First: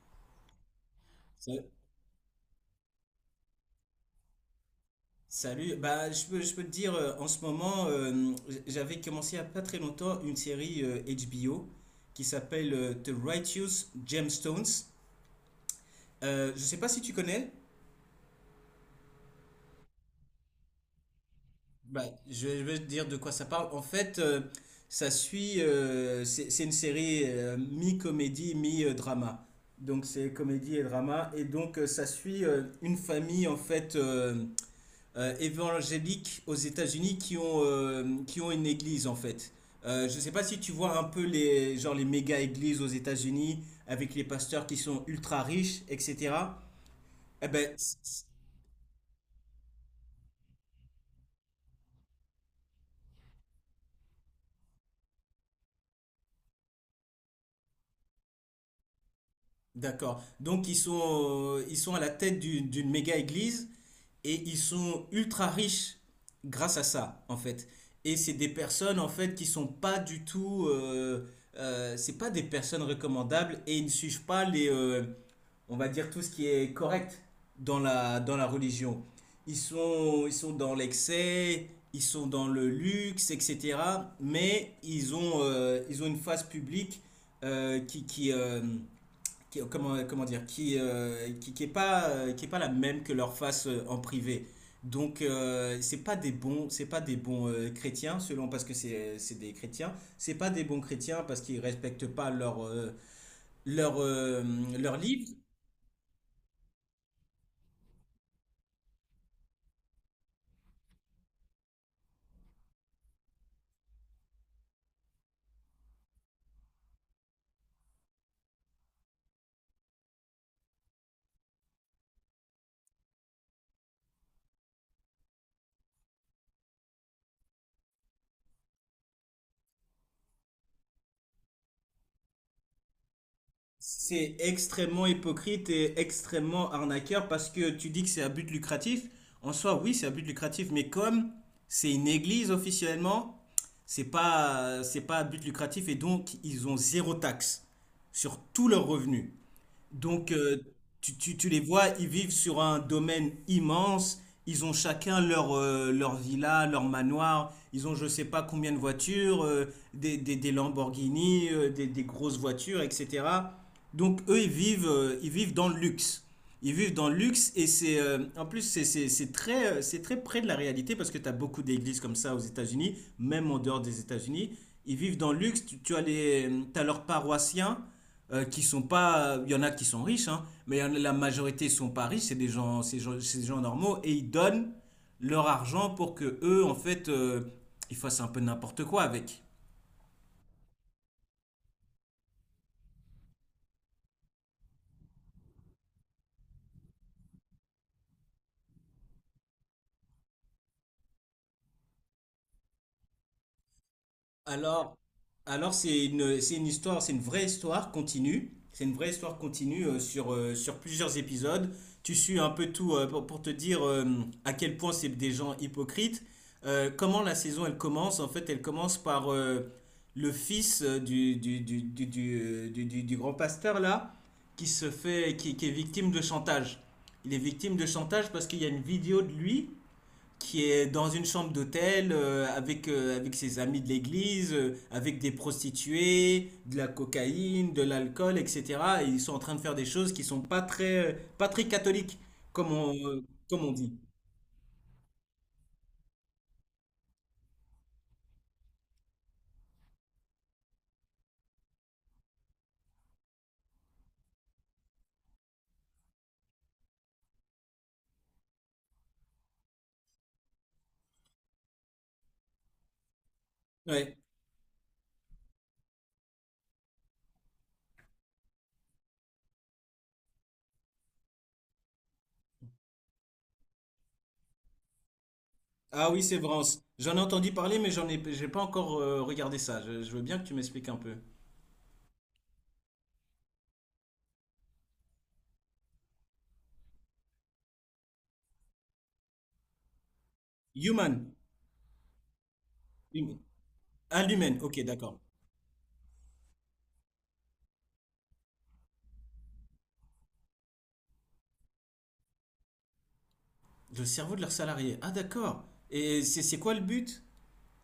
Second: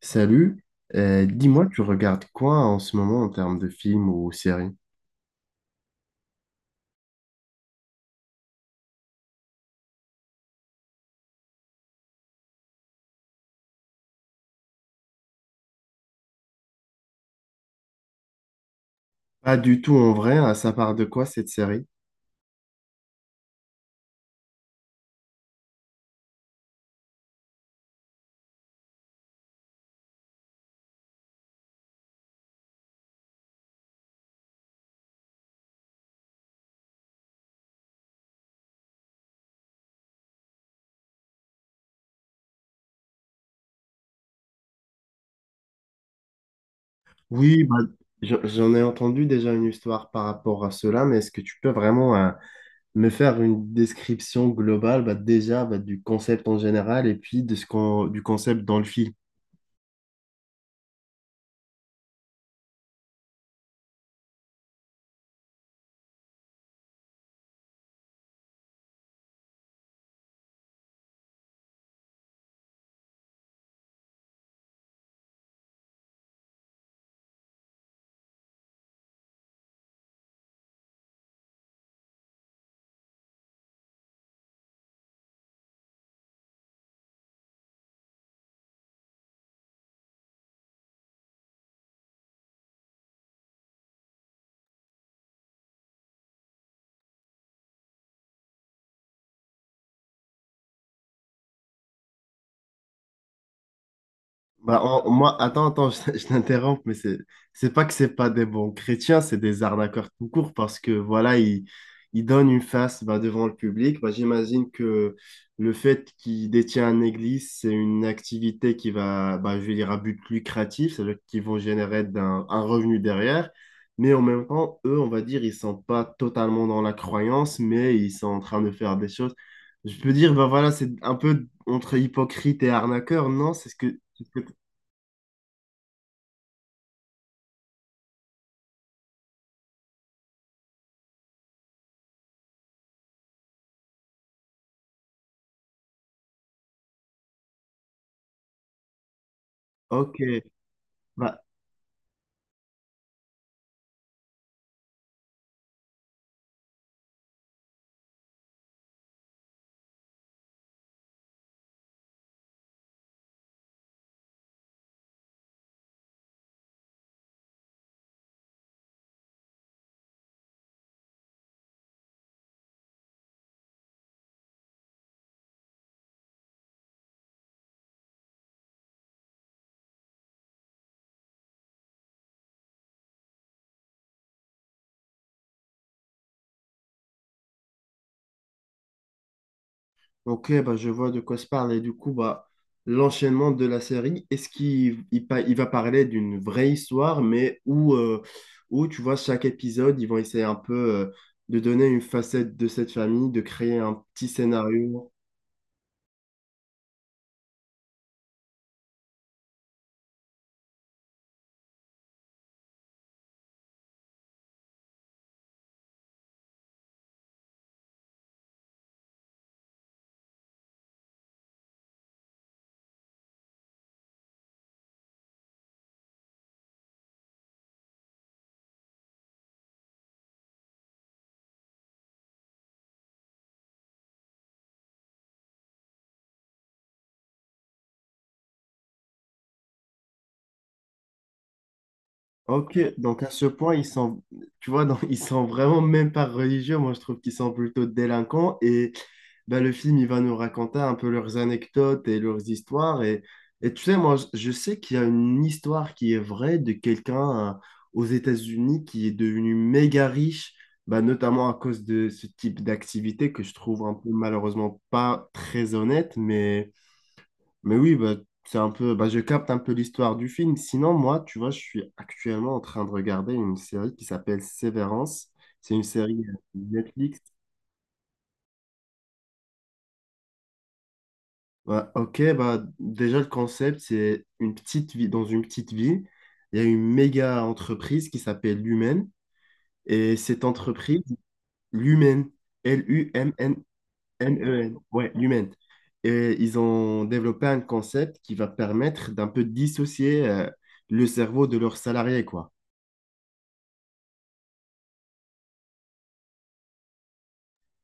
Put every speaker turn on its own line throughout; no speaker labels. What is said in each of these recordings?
Salut. Euh,
Sa-
dis-moi, tu regardes quoi en ce moment en termes de films ou séries?
Salut, je peux te dire, en ce moment, j'avais commencé il n'y a pas très longtemps une série HBO qui s'appelle The Righteous Gemstones. Je sais pas si tu connais.
Pas du tout en vrai, hein, ça part de quoi cette série?
bah, je vais te dire de quoi ça parle. En fait, c'est une série mi-comédie, mi-drama. Donc c'est comédie et drama, et donc ça suit une famille en fait, évangéliques aux États-Unis qui ont une église en fait. Je ne sais pas si tu vois un peu les, genre les méga églises aux États-Unis avec les pasteurs qui sont ultra riches, etc. Eh
Oui,
ben,
bah,
c- c-
j'en ai entendu déjà une histoire par rapport à cela, mais est-ce que tu peux vraiment me faire une description globale, bah, déjà, bah, du concept en général et puis de ce qu'on, du concept dans le film?
d'accord. Donc ils sont à la tête d'une méga église et ils sont ultra riches grâce à ça en fait. Et c'est des personnes en fait qui sont pas du tout, c'est pas des personnes recommandables et ils ne suivent pas les, on va dire, tout ce qui est correct dans la religion. Ils sont dans l'excès, ils sont dans le luxe, etc. Mais ils ont une phase publique euh, qui, qui, euh, comment, comment dire, qui est pas la même que leur face en privé. Donc, c'est pas des bons, c'est pas des bons chrétiens, selon parce que c'est des chrétiens. C'est pas des bons chrétiens parce qu'ils respectent pas leur, leur, euh,
Bah,
leur livre.
moi, attends, attends, je t'interromps, mais c'est pas que c'est pas des bons chrétiens, c'est des arnaqueurs tout court parce que voilà, ils donnent une face, bah, devant le public. Bah, j'imagine que le fait qu'ils détiennent une église, c'est une activité qui va, bah, je vais dire, à but lucratif, c'est-à-dire qu'ils vont générer un revenu derrière. Mais en même temps, eux, on va dire, ils sont pas totalement dans la croyance, mais ils sont en train de faire des choses. Je peux dire, bah voilà, c'est un peu entre hypocrite et arnaqueur, non? C'est ce que
C'est extrêmement hypocrite et extrêmement arnaqueur parce que tu dis que c'est à but lucratif. En soi, oui, c'est à but lucratif, mais comme c'est une église officiellement, c'est pas à but lucratif et donc ils ont zéro taxe sur tous leurs revenus.
Ok,
Donc,
bah,
tu les vois, ils vivent sur un domaine immense. Ils ont chacun leur, leur villa, leur manoir. Ils ont je sais pas combien de voitures, des Lamborghini, des grosses voitures, etc. Donc, eux, ils vivent dans le luxe. Ils vivent dans le luxe et c'est en plus c'est très près de la réalité parce que tu as beaucoup d'églises comme ça aux États-Unis, même en dehors des États-Unis. Ils vivent dans le luxe, tu as les, t'as leurs paroissiens qui sont pas. Il y en a qui sont riches, hein, mais la majorité sont pas riches, c'est des gens normaux et ils donnent leur argent pour que eux, en fait, ils fassent un peu n'importe quoi avec.
ok, bah, je vois de quoi se parle. Et du coup, bah, l'enchaînement de la série, est-ce qu'il il, pa- il va parler d'une vraie histoire, mais où, où, tu vois, chaque épisode, ils vont essayer un peu de donner une facette de cette famille, de créer un petit
Alors,
scénario.
alors, c'est une histoire, c'est une vraie histoire continue. C'est une vraie histoire continue sur plusieurs épisodes. Tu suis un peu tout pour te dire à quel point c'est des gens hypocrites. Comment la saison elle commence? En fait, elle commence par le fils du grand pasteur là, qui se fait, qui est victime de chantage. Il est victime de chantage parce qu'il y a une vidéo de lui qui est dans une chambre d'hôtel avec, avec ses amis de l'église, avec des prostituées, de la cocaïne, de l'alcool, etc. Et ils sont en train de faire des choses qui sont pas très, pas très catholiques, comme
Ok, donc à ce
comme on
point, ils
dit.
sont, tu vois, donc, ils sont vraiment même pas religieux. Moi, je trouve qu'ils sont plutôt délinquants. Et ben, le film, il va nous raconter un peu leurs anecdotes et leurs histoires. Et tu sais, moi, je sais qu'il y a une histoire qui est vraie de quelqu'un aux États-Unis qui est devenu méga riche, ben, notamment à cause de ce type d'activité que je trouve un peu
Ouais.
malheureusement pas très honnête, mais. Mais oui, bah, c'est un peu, bah, je capte un peu l'histoire du film. Sinon, moi, tu vois, je suis actuellement en train de regarder une série qui s'appelle Sévérance. C'est une
Ah
série
oui, c'est Vrance. J'en
Netflix.
ai entendu parler, mais j'ai pas encore regardé ça. Je veux bien que tu m'expliques un peu.
Ouais, ok, bah, déjà, le concept, c'est une petite vie, dans une petite ville, il y a une méga entreprise qui s'appelle Lumen. Et cette entreprise,
Human.
Lumen,
Human.
L-U-M-N-N-E-N,
Ah, l'humaine. Ok,
ouais,
d'accord.
Lumen. Et ils ont développé un concept qui va permettre d'un peu dissocier le cerveau de leurs salariés, quoi.
Le cerveau de leurs salariés. Ah, d'accord. Et c'est quoi le but?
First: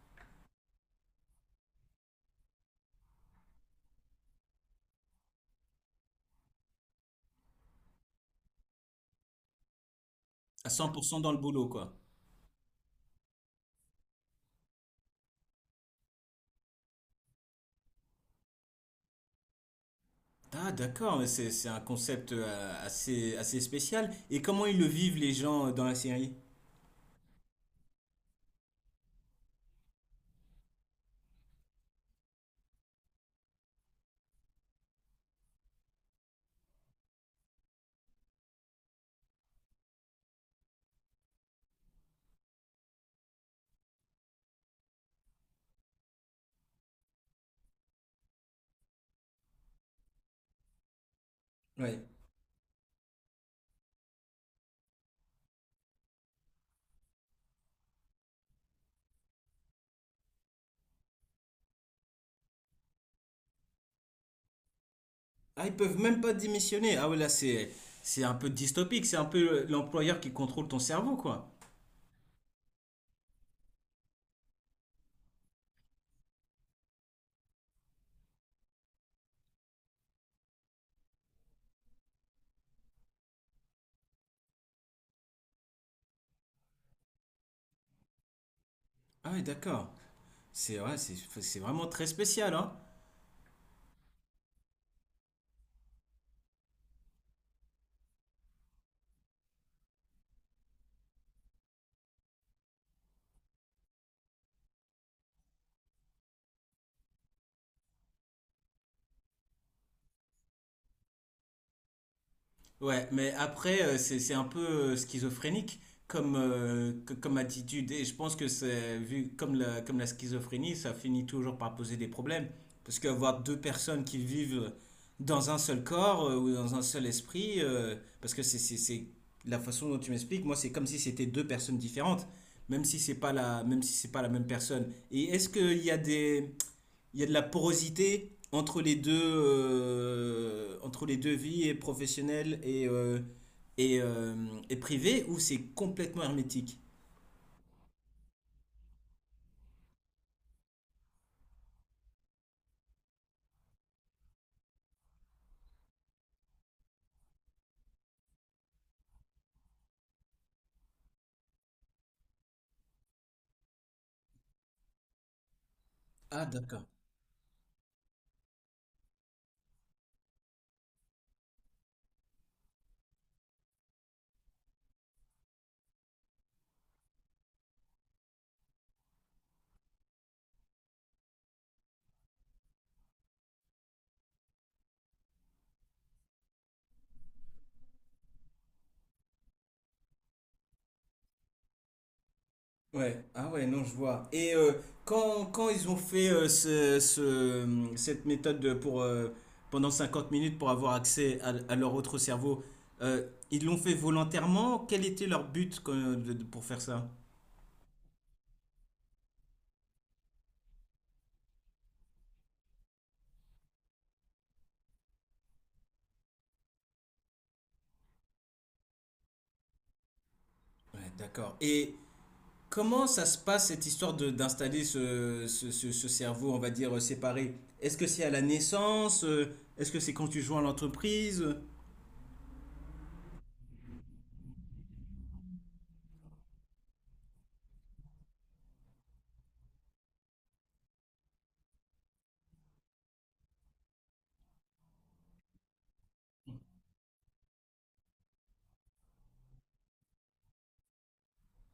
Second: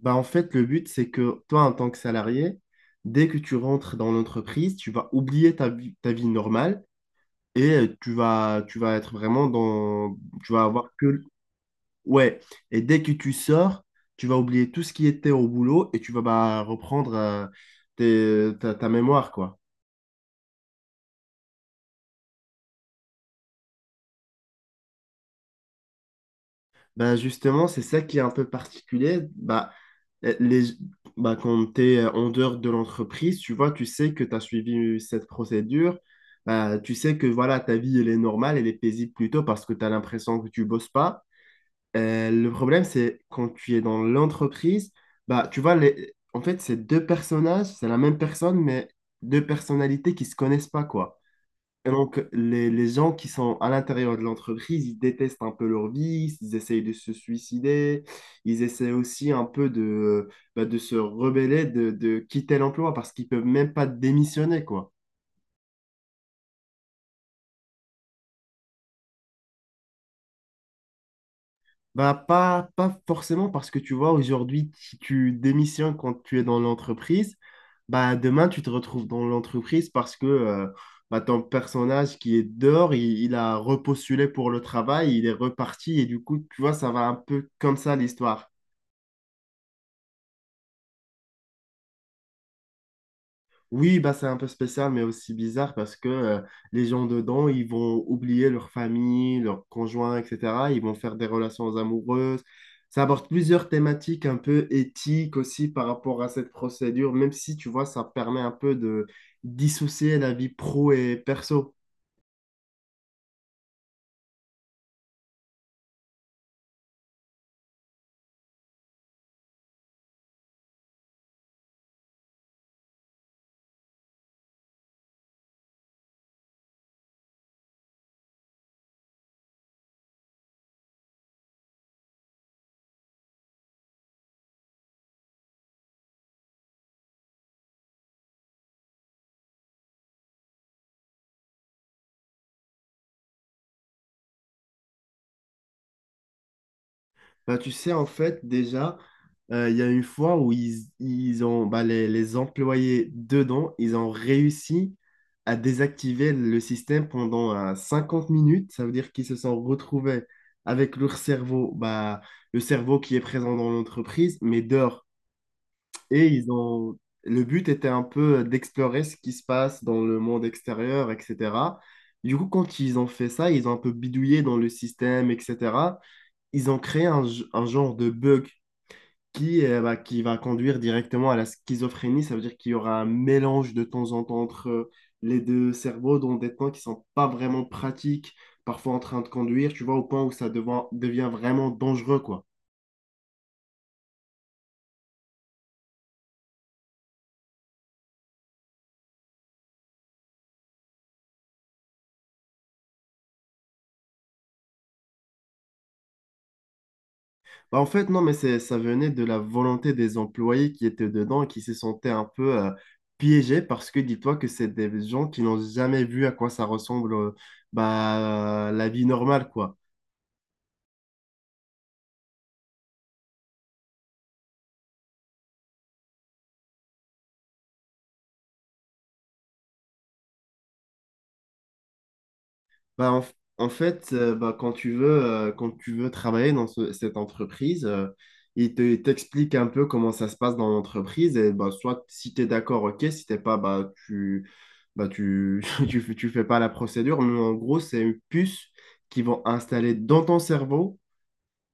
Bah, en fait, le but, c'est que toi, en tant que salarié, dès que tu rentres dans l'entreprise, tu vas oublier ta vie normale et tu vas être vraiment dans... Tu vas
À
avoir
100%
que...
dans le boulot, quoi.
Ouais. Et dès que tu sors, tu vas oublier tout ce qui était au boulot et tu vas, bah, reprendre ta, ta mémoire, quoi.
Ah d'accord, mais c'est un concept assez, assez spécial. Et comment ils le vivent les gens dans la série?
Bah justement, c'est ça qui est un peu particulier. Bah, eh, les, bah quand tu es en dehors de l'entreprise, tu vois, tu sais que tu as suivi cette procédure. Bah, tu sais que voilà, ta vie, elle est normale, elle est paisible plutôt parce que tu as l'impression que tu bosses pas. Le problème, c'est quand tu es dans l'entreprise, bah, tu vois, les, en fait, c'est deux personnages, c'est la même personne, mais deux personnalités qui se connaissent pas, quoi. Et
Ouais.
donc, les gens qui sont à l'intérieur de l'entreprise, ils détestent un peu leur vie, ils essayent de se suicider, ils essaient aussi un peu de, bah, de se rebeller, de quitter l'emploi parce qu'ils peuvent même pas démissionner, quoi.
Ah, ils peuvent même pas démissionner. Ah ouais, là c'est un peu dystopique, c'est un peu l'employeur qui contrôle ton cerveau quoi.
Bah, pas, pas forcément parce que tu vois, aujourd'hui, si tu démissionnes quand tu es dans l'entreprise, bah, demain, tu te retrouves dans l'entreprise parce que bah, ton personnage qui est dehors, il a repostulé pour le travail, il est reparti et du coup, tu vois, ça va un peu comme ça l'histoire.
Ah ouais, d'accord. C'est, ouais, c'est vraiment très spécial hein.
Oui, bah, c'est un peu spécial, mais aussi bizarre parce que les gens dedans, ils vont oublier leur famille, leur conjoint, etc. Ils vont faire des relations amoureuses. Ça aborde plusieurs thématiques un peu éthiques aussi par rapport à cette procédure, même si, tu vois, ça permet un peu de dissocier la vie pro et perso.
Ouais, mais après, c'est un peu schizophrénique comme, comme attitude. Et je pense que c'est vu comme comme la schizophrénie, ça finit toujours par poser des problèmes. Parce qu'avoir deux personnes qui vivent dans un seul corps ou dans un seul esprit, parce que c'est la façon dont tu m'expliques, moi, c'est comme si c'était deux personnes différentes, même si c'est pas même si c'est pas la même personne. Et est-ce qu'il y a des, il y a de la porosité entre les deux vies, et professionnelle et, euh, et privée, ou c'est complètement hermétique?
Bah, tu sais, en fait, déjà, il y a une fois où ils ont, bah, les employés dedans, ils ont réussi à désactiver le système pendant 50 minutes. Ça veut dire qu'ils se sont retrouvés avec leur cerveau, bah, le cerveau qui est présent dans l'entreprise, mais dehors. Et
Ah,
ils
d'accord.
ont... le but était un peu d'explorer ce qui se passe dans le monde extérieur, etc. Du coup, quand ils ont fait ça, ils ont un peu bidouillé dans le système, etc. Ils ont créé un, un genre de bug qui, bah, qui va conduire directement à la schizophrénie. Ça veut dire qu'il y aura un mélange de temps en temps entre les deux cerveaux dans des temps qui sont pas vraiment pratiques, parfois en train de conduire, tu vois, au point où ça devient vraiment dangereux, quoi.
Ouais, ah ouais, non, je vois. Et quand ils ont fait cette méthode pour, pendant 50 minutes pour avoir accès à leur autre cerveau, ils l'ont fait volontairement? Quel était leur but pour faire ça?
Bah, en fait, non, mais c'est, ça venait de la volonté des employés qui étaient dedans et qui se sentaient un peu piégés parce que dis-toi que c'est des gens qui n'ont jamais vu à quoi ça ressemble bah, la vie normale, quoi.
Ouais, d'accord. Et comment ça se passe cette histoire de d'installer ce cerveau, on va dire, séparé? Est-ce que c'est à la naissance? Est-ce que c'est quand tu joins à l'entreprise?
Bah, en fait, bah, quand tu veux travailler dans cette entreprise, il t'explique un peu comment ça se passe dans l'entreprise. Et bah, soit si tu es d'accord, ok, si t'es pas, bah, tu, tu, tu fais pas la procédure. Mais en gros, c'est une puce qu'ils vont installer dans ton cerveau.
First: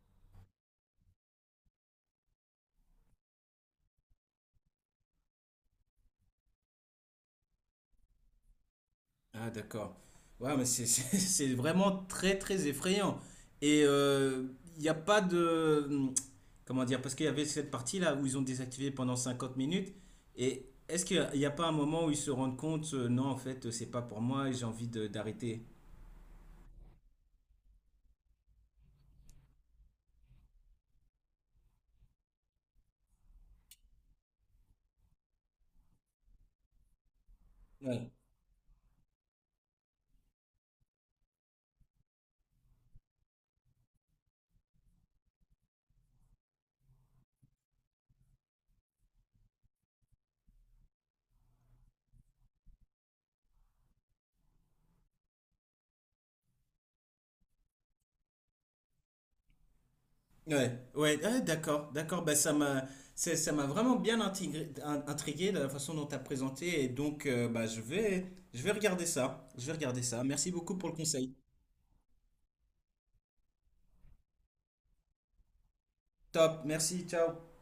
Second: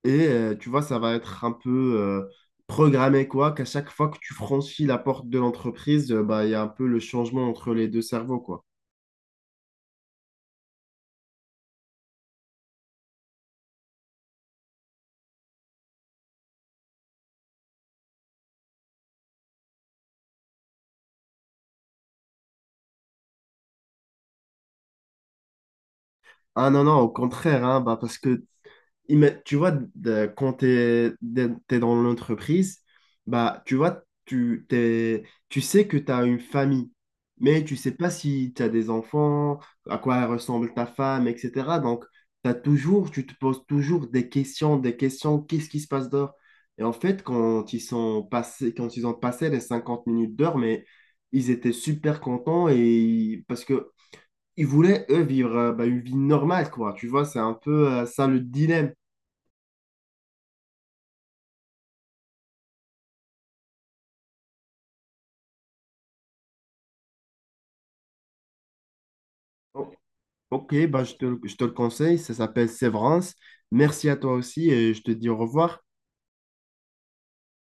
Et tu vois, ça va être un peu programmé, quoi, qu'à chaque fois que tu franchis la porte de l'entreprise, bah, il y a un peu le changement entre les deux cerveaux, quoi.
Ah d'accord. Ouais, mais c'est c'est vraiment très très effrayant. Et il n'y a pas de... hmm, comment dire? Parce qu'il y avait cette partie-là où ils ont désactivé pendant 50 minutes. Et est-ce qu'il n'y a, il y a pas un moment où ils se rendent compte, non, en fait, c'est pas pour moi et j'ai envie d'arrêter?
Ah non, non, au contraire, hein, bah, parce que tu vois, quand tu es, dans l'entreprise, bah, tu vois, tu, tu sais que tu as une famille, mais tu sais pas
Ouais.
si tu as des enfants, à quoi ressemble ta femme, etc. Donc, t'as toujours, tu te poses toujours des questions, qu'est-ce qui se passe dehors? Et en fait, quand ils ont passé les 50 minutes d'heure, mais ils étaient super contents et parce que ils voulaient, eux, vivre bah, une vie normale, quoi. Tu vois, c'est un peu ça le dilemme.
Ouais, ouais, ouais, d'accord, d'accord. Bah, ça m'a vraiment bien intrigué de la façon dont tu as présenté. Et donc, bah, je vais regarder ça. Je vais
O-
regarder ça. Merci beaucoup
Ok,
pour le
bah,
conseil.
je te le conseille, ça s'appelle Sévrance. Merci à toi aussi et je te dis au revoir.
Top, merci, ciao.